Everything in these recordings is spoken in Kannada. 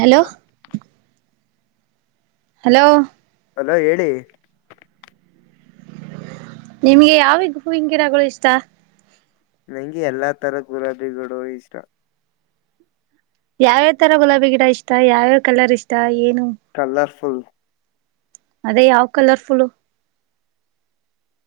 ಹಲೋ ಹಲೋ ಅಲೋ ಹೇಳಿ ನಿಮ್ಗೆ ಯಾವಿಗ ಹೂುವಂಗಿರಗಳು ಇಷ್ಟ ನಂಗೆ ಎಲ್ಲಾ ತರ ಗುಲಾಬಿಗಳು ಇಷ್ಟ ಯಾವ್ಯ ತರ ಗುಲಾಬಿ ಗಿಡ ಇಷ್ಟ ಯಾವ್ಯಾವ ಕಲರ್ ಇಷ್ಟ ಏನು ಕಲರ್ಫುಲ್ ಅದೇ ಯಾವ್ ಕಲರ್ಫುಲ್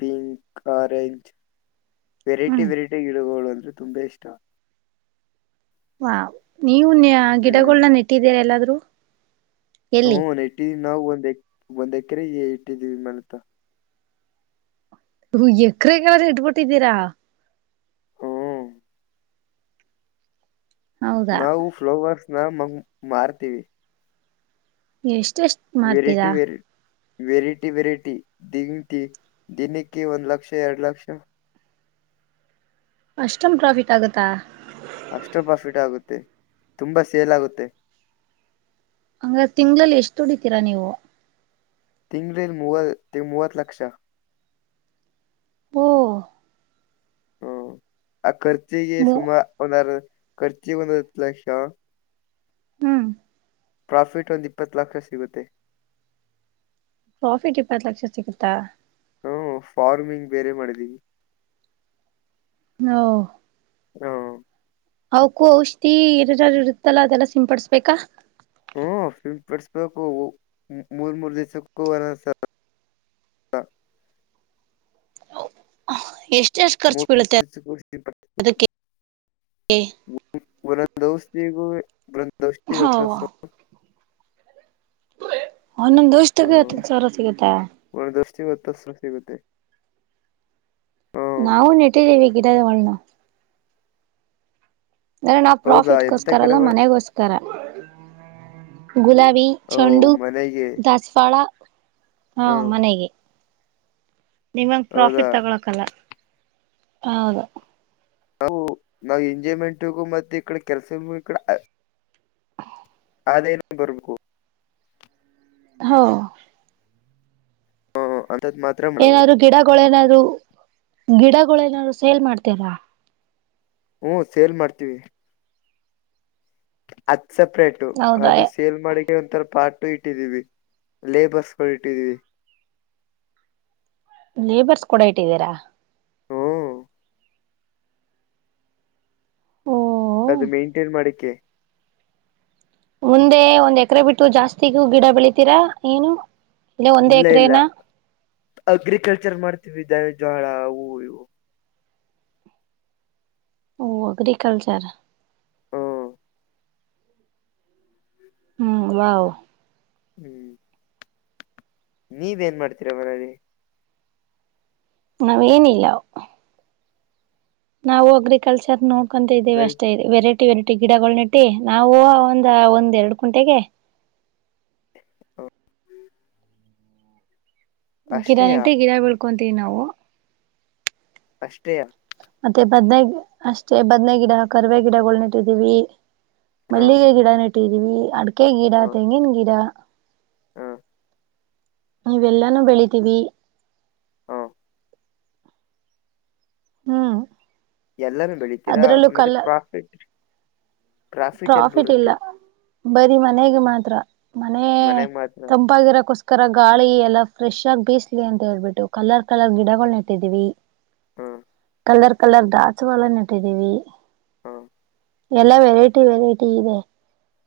ಪಿಂಕ್ ಆರೆಂಜ್ ವೆರೈಟಿ ಹ್ಮ್ ವೆರೈಟಿ ಗಿಡಗಳು ತುಂಬಾ ಇಷ್ಟ ಹಾ ನೀವು ಹ್ಮ್ ಗಿಡಗಳನ್ನ ನೆಟ್ಟಿದ್ದೀರ ಎಲ್ಲಾದ್ೂ ಹ ಒ ಏಟ್ಟವಿ ನಾವು ಒಂದ್ ಎ ಒಂದ್ ಎಕರೆ ಏಿದೀವಿ ಮಲ್ತ್ತ ಹ ಎಕ್ರ ಕೆಾದ್ರೆ ಇಡ್ಬಿಟ್ಟಿದ್ದೀರಾ ಹ್ಮ್ ಹೌದಾ ನಾವು ಫ್ಲವರ್ಸ್ ನ ಮ ಮಾರ್ತೀವಿ ನೀ ಎಷ್ಟ ಎಷ್ಟ್ ಮಾಡ್ತೀರಾ ವೆರೈಟಿ ವೆರೈ ವೆರೈಟಿ ವೆರೈಟಿ ದಂಂತ ದಿನಕ್ಕೆ ಒಂದು್ ಲಕ್ಷ ಎರಡು ಲಕ್ಷ ಅಷ್ಟೊಂದು್ ಪ್ರಾಫಿಟ್ ಆಗತ್ತಾ ಅಷ್ಟು ಪ್ರಾಫಿಟ್ ಆಗುತ್ತೆ ತುಂಬಾ ಸೇಲ್ ಆಗುತ್ತೆ ಹಂಗ ತಿಂಗ್ಗಳಲ್ಲಿ ಎಷ್ಟ ದುಡಿತೀರಾ ನೀವು ತಿಂಗ್್ರಲ್ ಮೂವ ಮೂವತ್ತು ಲಕ್ಷ ಹ ಹ್ಮ ಆ ಖರ್ಚಿಗೆ ಮೂ ಸುಮಾ ಒಂದಾರ ಖರ್ಚಿ ಒಂದುತ್ತು ಲಕ್ಷ ಹ್ಮ್ ಪ್ರಾಫಿಟ್ ಒಂದು ಇಪ್ಪತ್ತು ಲಕ್ಷ ಸಿಗುತ್ತೆ ಪ್ರಾಫಿಟ್ ಇಪ್ಪತ್ತು ಲಕ್ಷ ಸಿಗುತ್ತಾ ಹ್ಮ ಫಾರ್ಮಿಂಗ್ ಬೇರೆ ಮಾಡಿದೀವಿ ಹ ಹ್ಮ್ ಅವಕು ಔಷಧಿ ಇರಿರ ಇರುತ್ತಲ್ಲಾ ಅದೆಲ್ಲ ಸಿಂಪಡಸ್ಬೇಕಾ ಹ ಫಿಲ್ಮ್ ಪಡ್ಸ್್ಬೇಕು ಮೂರ್ ಮೂೂರು ದಿವ್ಸಕ್ಕೂ ಒರಸ ಎಷ್ಟ ಎಷ್ಟ್ ಖರ್ಚು ಮೂರು ಬೀಳುತ್ತೆ ಕ ಹೆ ದೌಸ್ಿಗ ಬೃಂದ ದೌಷ್ಟಿ ಹಾ ಗತ್ತ ಸೊ ಒ ನಂದ್ ದೋಷ ತಗತ್ತ ಸರ ಸಿಗತ್ತಾ ಚ ಒತ್ತಸರು ಸಿಗುತ್ತ ನಾವು ನೆಟ್ಟಿದ್ದೀವಿ ಗಿಡದ ಒನ ಅ್ರ ನಾವ್ ಹೌದಾ ಎಂತ ಪ್ರಾಫಿಟ್ಗೋಸ್ಕರಲ್ಲಾ ಗಿಡಗಳು ಮನೆಗೋಸ್ಕರ ಗುಲಾಬಿ ಓ ಚೆಂಡು ಮನೆಗೆ ದಸ್ಫಾಳ ಹಾ ಹ್ಮ್ ಮನೆಗೆ ನಿಮಂಗ ಹೌದಾ ಪ್ರಾಫಿಟ್ ತಗೊಳಕಲ್ಲ ಹೌದು ನಾವು ನಾವ ಎಂಜಾಯ್ಮೆಂಟಗೂ ಮತ್ತೆ ಈ ಕಡೆ ಕೆಲಸೂ ಈಡೆ ಅದೇನ ಬರ್ಬೇಕು ಹೌ ಹ ಅ ಏನಾದ್ರು ಗಿಡಗಳು ಏನಾದ್ರು ಗಿಡಗಳು ಏನಾದ್ರು ಸೇಲ್ ಮಾಡ್ತೀಾರಾ ಹ್ಮ ಸೇಲ್ ಮಾಡ್ತೀವಿ ಅತ್ ಸಪ್ರೇಟು ಹೌದಾ ಅದು ಸೇಲ್ ಮಾಡಿ ಒಂಥರ ಪಾರ್ಟು ಇಟ್ಟಿದೀವಿ ಲೇಬರ್ಸ್ಗಳು ಇಟ್ಟಿದೀವಿ ಲೇಬರ್ಸ್ ಕೊೂಡ ಇಟ್ಟಿದ್ದೀರಾ ಹ್ಮ್ ಓ ಅದು ಮೇಂಟೇನ್ ಮಾಡಕ್ಕೆೆ ಮುಂದೆ ಒಂದ್ ಎಕರೆ ಬಿಟ್ಟು ಜಾಸ್ತಿಗೂ ಗಿಡ ಬೆಳಿತೀರಾ ಏನು ಒಂದೇ ಇಲ್ಲ ಇಲ್ಲ ಎಕರೆನಾ ಅಗ್ರಿಕಲ್ಚರ್ ಮಾಡ್ತೀವಿ ಜಳಾ ಅವು ಇವು ಓ ಅಗ್ರಕಲ್ಚರ್ ಹ್ಮ್ ಹ್ಮ್ ವಾವ್ ಹ್ಮ್ ನೀವೇನ್ ಮಾಡ್ತೀರ ಮನೆಯಲ್ಲಿ ನಾವೇನಿಲ್ಲ ನಾವು ಅಗ್ರಿಕಲ್ಚರ್ ನೋಡ್ಕೊಂತ ಇದ್ದೇವಿ ಬೆಳ್ ಅಷ್ಟೇ ವೆರೈಟಿ ಇಟ್ಟಟ್ಟಿ ಗಿಡಗಳನಟ್ಟಿ ನಾವು ಒಂದ ಒಂದ್ ಎರಡ್ ಕುಂಟೆಗೆ ಹ್ಮ್. ಗಿಡ ಅಷ್ಟೇಯಾ ನಟ ಗಿಡ ಬೆಳ್ಕೊಂತೀವಿ ನಾವು ಅಷ್ಟ್ರೆಯ ಮತ್ತೆ ಬದ್ನ ಅಷ್ಟೇ ಬದ್ನ ಗಿಡ ಕರುವವೆ ಗಿಡಗಳನ ಇಟ್ಟಿದ್ದೀವಿ ಹ ಮಲ್ಲಿಗೆ ಗಿಡ ನೆಟ್ಟಿದೀವಿ ಅಡಕೆ ಗಿಡ ತೆಂಗಿನ ಗಿಡ ಹಾ ನೀವೆಲ್ಲಾನೂ ಬೆಳಿತೀವಿ ಹ ಹ್ಮ್ ಎಲ್ಲಾನೂ ಬೆಳಿತೀರಾ ಅದ್ರಲ್ಲೂ ಮತ್ತೆ ಕಲ್ಲ ಪ್ರಾಫಿಟ್ೀ ಟ್ರಾಫಿಟ್ ಎಲ್ಲಿ ಬರುತ್ತೆ ಬರಿೀ ಮನೆಗೆ ಮಾತ್ರ ಮನೆ ಮನೆಗ್ ಮಾತ್ರ ತಂಪಾಗಿರಕೋಸ್ಕರ ಗಾಳಿ ಎಲ್ಲ ಫ್ರೆಶ್ ಆಗಿ ಬೇಿಸ್ಲಿ ಅಂತ ಹೇಳ್ಬಿಟ್ಟು ಕಲರ್ ಕಲರ್ ಗಿಡಗಳ ನೆಟ್ಟಿದೀವಿ ಹ ಕಲರ್ ಕಲರ್ ದಾಚುವಳನ್ನ ಇಟ್ಟಿದ್ದೀವಿ ಹ್ಮ ಎಲ್ಲ ವೆರೈಟಿ ವೆರೈಟಿ ಇದೆ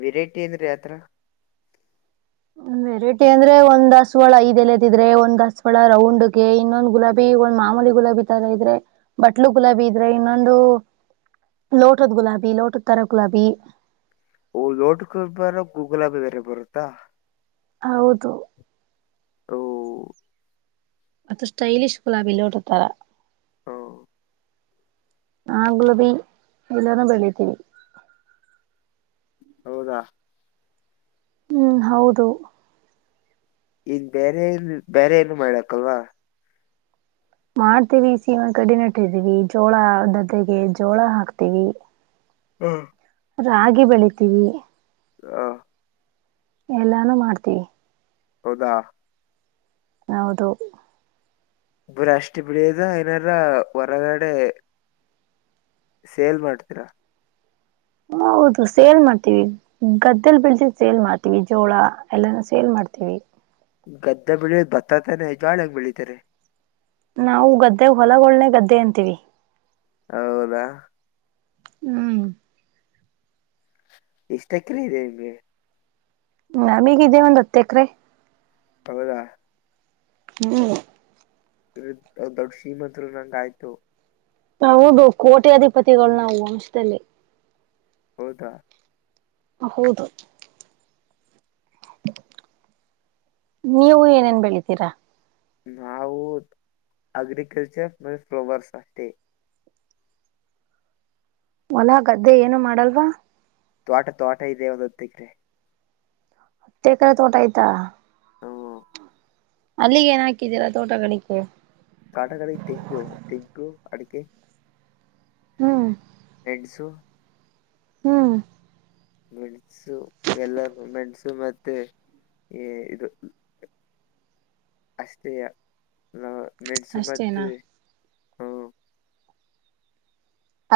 ವರೈಟಿ ಏನ್್ರೀ ಆತ್ರ ವೆರೈಟಿ ಅಂದ್ರೆ ಒಂದ್ ದಸವಾಳ ಇದೆಲ್ಲದಿದ್ರೆ ಒಂದ್ ದಸವಾಳ ರೌಂಡ್ಗೆ ಇನ್ನೊಂದ್ ಗುಲಾಬಿ ಒಂದ್ ಮಾಮೂಲಿ ಗುಲಾಬಿ ತರ ಇದ್ರೆ ಬಟ್ಲು ಗುಲಾಬಿ ಇದ್ರೆ ಇನ್ನೊಂದು ಲೋಟದ ಗುಲಾಬಿ ಲೋಟದ ತರಾ ಗುಲಾಬಿ ಲೋಟಕ ಬರ ಗೂಗಲ್ಬಿ ಬೇರೆ ಬರುತ್ತಾ ಹೌದು ತೋ ಅದುಷ್ಟ್ಟೈಲಿಷ್ ಗುಲಾಬಿಲ್ಲಿೋಡ್ತಾರ ಹ್ಮ ಹ ಗುಲ್ಬಿ ಎಲ್ಲಾನೂ ಬೆಳಿತೀವಿ ಹೌದಾ ಹ್ಮ್ ಹೌದು ಇನ್ ಬೇರೆ ಏನ್ ಬೇರೆ ಏನು ಮಾಡಾಕ್ಲ್ವಾ ಮಾಡ್ತೀವಿ ಸೀಮನ್ ಕಡ ನೆಟ್ಟ ರ್ಿದೀವಿ ಜೋಳ ದದ್ದೆಗೆ ಜೋಳ ಹಾಕ್ತಿೀವಿ ಹ್ಮ ರಾಗಿ ಬೆಳಿತೀವಿ ಹಾ ಎಲ್ಲಾನು ಮಾಡ್ತೀವಿ ಹೌದಾ ಹೌದು ಇಬರ ಅಷ್ಟು ಬಿಳದ ಏನಾರ ಹೊರಗಡೆ ಸೇಲ್ ಮಾಡ್ತೀರಾ ಹ ಹೌದು ಸೇಲ್ ಮಾಡ್ತೀವಿ ಗದ್ದಲ್ ಬಿಳ್ಸ ಸೇಲ್ ಮಾಡ್ತೀವಿ ಜೋಳ ಎಲ್ಲಾನ ಸೇಲ್ ಮಾಡ್ತೀವಿ ಗದ್ದೆ ಬೆಳಿಯದ ಬತ್ತಾತಾನ ಜಾಳಾಗ ಬೆಳಿತಾರೆ ನಾವು ಗದ್ದೆ ಹೊಲಗೊಳ್ನೆ ಗದ್ದೆ ಅಂತೀವಿ ಹೌದಾ ಹ್ಮ್ ಇಷ್ಟಕ್ಕೆಲ ಇದೆ ನಿಮ್ಗೆ ನಮೀಗಿದೆ ಒಂದ್ ಹತ್ತ ಎಕ್ರೆ ಹೌದಾ ಹ್ಮ್ ದೊಡ್ ಶ್ರೀಮಂತರು ನಂಗ ಆಯ್ತು ಹೌದು ಕೋಟಿ ಅಧಿಪತಿಗಳು ನಾವು ವಂಶದಲ್ಲಿ ಹೌದಾ ಹೌದು ನೀವು ಏನೇನ್ ಬೆಳಿತೀರಾ ನಾವು ಅಗ್ರಿಕಲ್ಚರ್ ಮ ಫಲೋವರ್ಸ್ ಅೇ ಹೊಲಾ ಗದ್ದೆ ಏನು ಮಾಡಲ್ವಾ ತೋಟ ತೋಟ ಇದೆ ಒದೊತ್ತಗ್ರೆ ಹತ್ತು ಎಕರೆ ತೋಟ ಆಯ್ತಾ ಹ ಅಲ್ಲಿಗೆ ಏನ್ ಹಾಕಿದ್ದೀರಾ ತೋಟಗಿಕ ಕಡಗಡೆ ತೆಂಂಗು ತೆಂಗು ಅಡಿಕೆ ಹ್ಮ್ ಎಡ್ಸು [inaudible] ಹ್ಮ್ ಮೆಣಸು ಎಲ್ಲೂ ಮೆಣಸು ಮತ್ತೆ ಈ ಇದು ಅಷ್ಟೆಯ ನ ಮೆಣಸು ಬೆ ಅಷ್ಟೇನಾ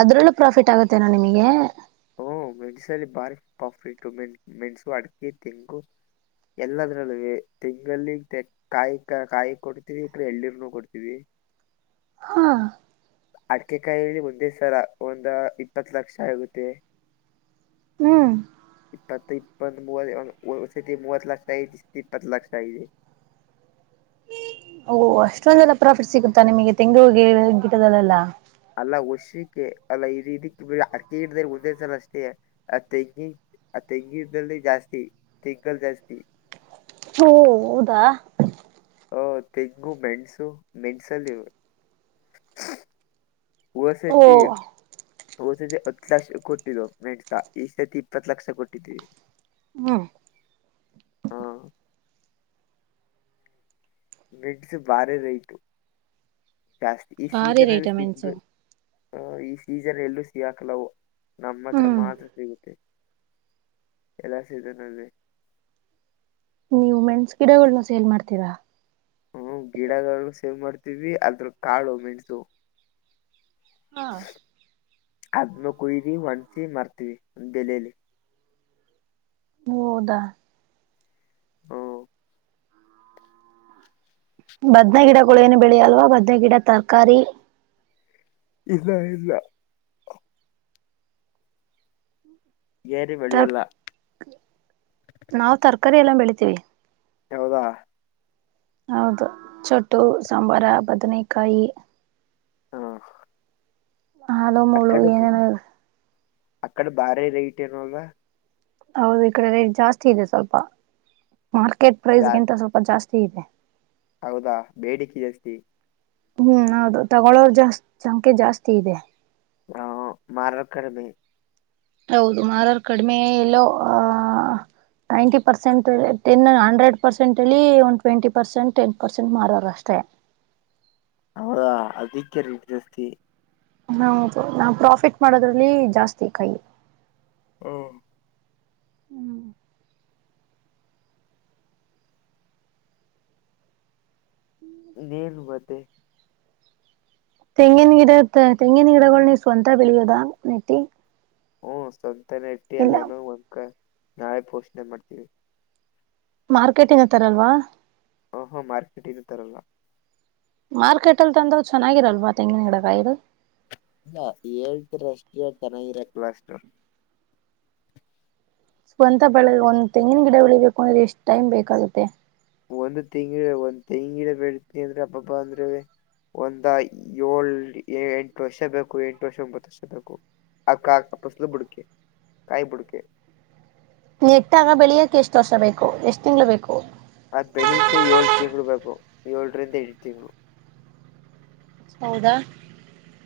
ಅದ್ರಲ್ಲೂ ಪ್ರಾಫಿಟ್ ಆಗತ್ತೇನಾ ನಿಮಗೆ ಹ್ಮ ಮೆಣಸಲ್ಲಿ ಬಾರಿ ಪಾಫಿಟ್ಟು ಮೆಣ ಮೆಣಸು ಅಡ್ಕೆ ತೆಂಗು ಎಲ್ಲದ್ರಲ್ಲ ತಿಂಗಲ್ಲಿ ಕಾಯಿ ಕಾಯಿ ಕೊಡ್ತಿವಿ ಇ್ರ ಎಳ್ಳಿರ್ನು ಕೊಡ್ತೀವಿ [inaudible] ಹಾ ಅಡಕೆಕಾಯಲ್ಲಿ ಒಂದೇ ಸರ ಒಂದ ಇಪ್ಪತ್ ಲಕ್ಷ ಆಗುತ್ತೆ ಹ್ಮ್ ಇಪ್ಪತ್ತು ಇಪ್ಪತ್ತ್ ಮೂವ ಮೂವತ್ತು ಲಕ್ಷ ಐ ಇಪ್ಪತ್ತು ಲಕ್ಷ ಆಗದೆ [inaudible] ಓಹ ಅಷ್ಟೊಂದೆಲ್ಲ ಪ್ರಾಫಿಟ್ ಸಿಗುತ್ತಾ ನಿಮಗೆ ತೆಂಗು ಹೋಗಿ ಗಿಟದಲ್ಲೆಲ್ಲಾ ಅಲ್ಲ ವರ್ಷಕ್ಕೆ ಅಲ್ಲ ಇದ ಇದಿಕ್ ಅರ್ಕೆ ಹಿಡ್ದ್ರ ಒಂದೇ ಸಲ ಅಷ್ಟೇ ಆ ತೆಂಗಿ ಆ ತೆಂಗೀದಲ್ಲಿ ಜಾಸ್ತಿ ತೆಂಗಲ್ ಜಾಸ್ತಿ ಹ ಹೌದಾ ಹಓ ತೆಂಗು ಮೆಣಸು ಮೆಣಸಲ್ಲಿ ಇವೆ ಹ ಓ ಸತಿ [inaudible] ಹ ಸತಿ ಹತ್ತು ಲಕ್ಷ ಕೊಟ್ಟರರು ಮೆಂಸಾ ಈ ಸರ್ತಿ ಇಪ್ಪತ್ತು ಲಕ್ಷ ಕೊಟ್ಟಿದ್ದೀರಿ ಹ್ಮ ಮಿಡ್ಸ್ ಭಾರಿ ರೈಟು ಜಾಸ್ತಿ ಈ ಭಾರಿ ಸೀಸನ್ ರೇಟ ಅಲ್ಲಿ ಸಿಗ್ ಮೆಣಸು ಹ ಈ ಸೀಸನ್ ಎಲ್ಲೂ ಸಿಗಾಕಲ್ಲವು ನಮ್ಮ ಹತ್ರ ಹ್ಮ್ ಮಾತ್ರ ಸಿಗುತ್ತೆ ಎಲ್ಲ ಸ ನನ್ಗೆ ನೀವು ಮೆನ್ಸ್ ಗಿಡಗಳನ್ನ ಸೇಲ್ ಮಾಡ್ತೀರಾ ಹ್ಮ ಗಿಡಗಳು ಸೇವ್ ಮಾಡ್ತೀವಿ ಅದ್ರ ಕಾಳು ಮೆಣಸು ಹಾ ಆದದ್ಮ ಕುಯ್ದಿ ಒಣ್ಸಿ ಮರ್ತೀವಿ ಒ್ ಬೆಲೆಯಲ್ಲಿ ಹೌದಾ ಹ್ಮ್ ಬದ್ನ ಗಿಡಗಳು ಏನು ಬೆಳೆಯಲ್ವಾ ಬದ್ನ ಗಿಡ ತರಕಾರಿ ಇಲ್ಲಾ ಇಲ್ಲ ಏರಿ ತರ್ ಬೆಳಿಯಲ್ಲ ನಾವ್ ತರಕಾರಿ ಎಲ್ಲ ಬೆಳಿತೀವಿ ಹೌದಾ ಹೌದು ಚೊಟ್ಟು ಸಾಂಬಾರ ಬದನೇಕಾಯಿ ಹಾ ಹ ಅದ ಮೂಳು ಏನೇನ ಅಕ್ಕಡೆ ಭಾರಿ ರೇಟ್ ಏನಲ್ಲ ಹೌದು ಈ ಕಡೆ ರೇಟ್ ಜಾಸ್ತಿ ಇದೆ ಸ್ವಲ್ಪ ಮಾರ್ಕೆಟ್ ಪ್ರೈಸ್ಗಿಂತ ಜಾಸ್ತಿ ಸ್ವಲ್ಪ ಜಾಸ್ತಿ ಸೀತ ಹೌದಾ ಬೇಡಿಕೆ ಜಾಸ್ತಿ ಹ್ಮ್ ಅೌದು ತಗೊಳೋ ಜಾಸ್ತಿ ಸಂಖ್ಯೆ ಜಾಸ್ತಿ ಇದೆ ಹ ಮಾರೋ ಕಡಿಮೆ ಹೌದು ಮಾರ ಕಡಿಮೆ ಎಲ್ಲೋ ಆಹ ಹ್ಮ್ ninety percent ten hundred percent ಅಲ್ಲಿ ಒಂದು ಟ್ವೆಂಟಿ ಪರ್ಸೆಂಟ್ ಟೆನ್ ಪರ್ಸೆಂಟ್ ಮಾರೋಾರ ಅಷ್ಟೇ ಹೌದಾ ಅದಕ್ಕೆ್ಯ ರೀ ಜಸ್ತಿ ಹೌದು ನಾ ಪ್ರಾಫಿಟ್ ಮಾಡೋದ್ರಲ್ಲಿ ಜಾಸ್ತಿ ಕೈ ಹ್ಮ ಹ್ಮ್ ನೇಲ್ ಮತ್ತೆ ತೆಂಗಿನ ಗಿಡ ತೆಂಗಿನ ಗಿಡಗಳ ನೀ ಸ್ವಂತ ಬೆಳಿಯೋದ ನೆಟ್ಟಿ ಹ್ಮ ಸ್ವಂತನ ಇಟ್ಟಿ ಇಲ್ಲ ಎಲ್ಲಾನೂ ಒಂಕ ನಾವೇ ಪೋಷಣೆ ಮಾಡ್ತೀವಿ ಮಾರ್ಕೆಟಿಂಗ್ ಹತ್ತಾರಲ್ವಾ ಹೋ ಮಾರ್ಕೆಟಿನ ತರಲ್ಲ ಮಾರ್ಕೆಟ್ ಅಲ್ಲಿ ತಂದ ಚೆನ್ನಾಗಿರಲ್ವಾ ತೆಂಗಿನ ಗಿಡ ಕಾಯದು ಇಲ್ಲ ಹೇಳ್ತರ ಅಷ್ಟ ಚೆನ್ನಾಗಿರಕ್ಲ್ಲ ಅಷ್ಟು ಸ್ಂತ ಬಳ ಒಂದು ತೆಂಗಿನ ಗಿಡ ಉಳಿಬೇಕು ಅಂದ್ರೆ ಎಷ್ಟ ಟಮ್ ಬೇಕಾಗುತ್ತೆ ಒಂದು ತಿಂಗಿ ಒಂದ್ ತೆಂಗಿಡ ಬೆಳ್ತಿ ಅಂದ್ರೆ ಹಬ್ಬ್ಬ ಅಂದ್ರೆ ಒಂದ ಏಳ್ ಎಂಟು ವರ್ಷ ಬೇಕು ಎಂಟು ವರ್ಷ ಒಂಬತ್ತು ವರ್ಷ ಬೇಕು ಆ ಕಾ ಕಪಸಲು ಬುಡಕೆ ಕಾಯ ಬುಡಕೆ ನೀ ಎಟ್ಟಾಗ ಬೆಳಿಯಕ ಎಷ್ಟು ವರ್ಷ ಬೇಕು ಎಷ್ಟ್ ತಿಂಗ್ಳ ಬೇಕು ಅದ್ ಬೆಳಿಗ್ಗೆ ಏಳ್ ತಿಂಗಳು ಬೇಕು ಏಳರಿಂದ ಏಳು ತಿಂಗಳು ಹೌದಾ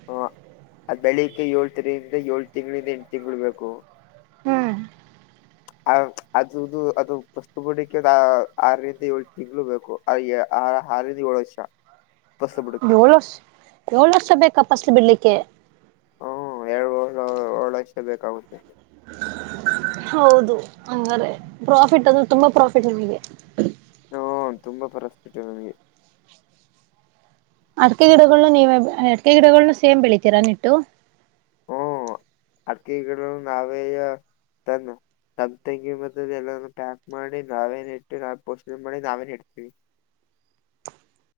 ಹ ಅದ್ ಬೆಳಿಗ್ ಏಳ್ ತಿರಿಂದ ಏಳ್ ತಿಂಗಳಿಂದ ಎಂಟು ತಿಂಳ ಬೇಕು ಹ್ಮ್ ಆ ಅದುದು ಅದು ಪಸ್ ಬಡಕ್ಕೆ ಆರರಿಂದ ಏಳ್ು ತಿಂಗಳು ಬೇಕು ಹ ಹಾರಿದ ಏಳು ವರ್ಷ ಫಸಲು ಬುಡಕೆ ಏಳು ವರ್ಷ ಏಳು ವರ್ಷ ಬೇಕಾ ಪಸ್ಲು ಬಿಡ್ಲಿಕ್ಕೆ ಹ್ಮ್ ಎರಡು ವ ವರ್ಳ ಲಕ್ಷ ಬೇಕಾಗುತ್ತೆ ಹೌದು ಹಂಗಾರೆ ಪ್ರಾಫಿಟ್ ಅದು ತುಂಬಾ ಪ್ರಾಫಿಟ್ ನಮಗೆ ಹ್ಮ ತುಂಬಾ ಪರಿಸ್ಥಿತಿ ನಮಗೆ ಅಡಕೆ ಗಿಡಗಳ್ನ್ನ ನೀವ ಅಡಕೆ ಗಿಡಗಳನ್ನ ಸೇಮ್ ಬೆಳಿತೀರಾ ನಿಟ್ಟು ಅಡಕೆ ನಾವೇ ತನ್ನ ನಮ ತೆಂಗಿ ಮತ್ತ ಎಲ್ಲ ಪ್ಯಾಕ್ ಮಾಡಿ ನಾವೇನ್ ಇಟ್ಟು ನಾವವು ಪೋಷಣ ಮಾಡಿ ನಾವೇನ್ ಇಡ್ತೀವಿ [unintelligible]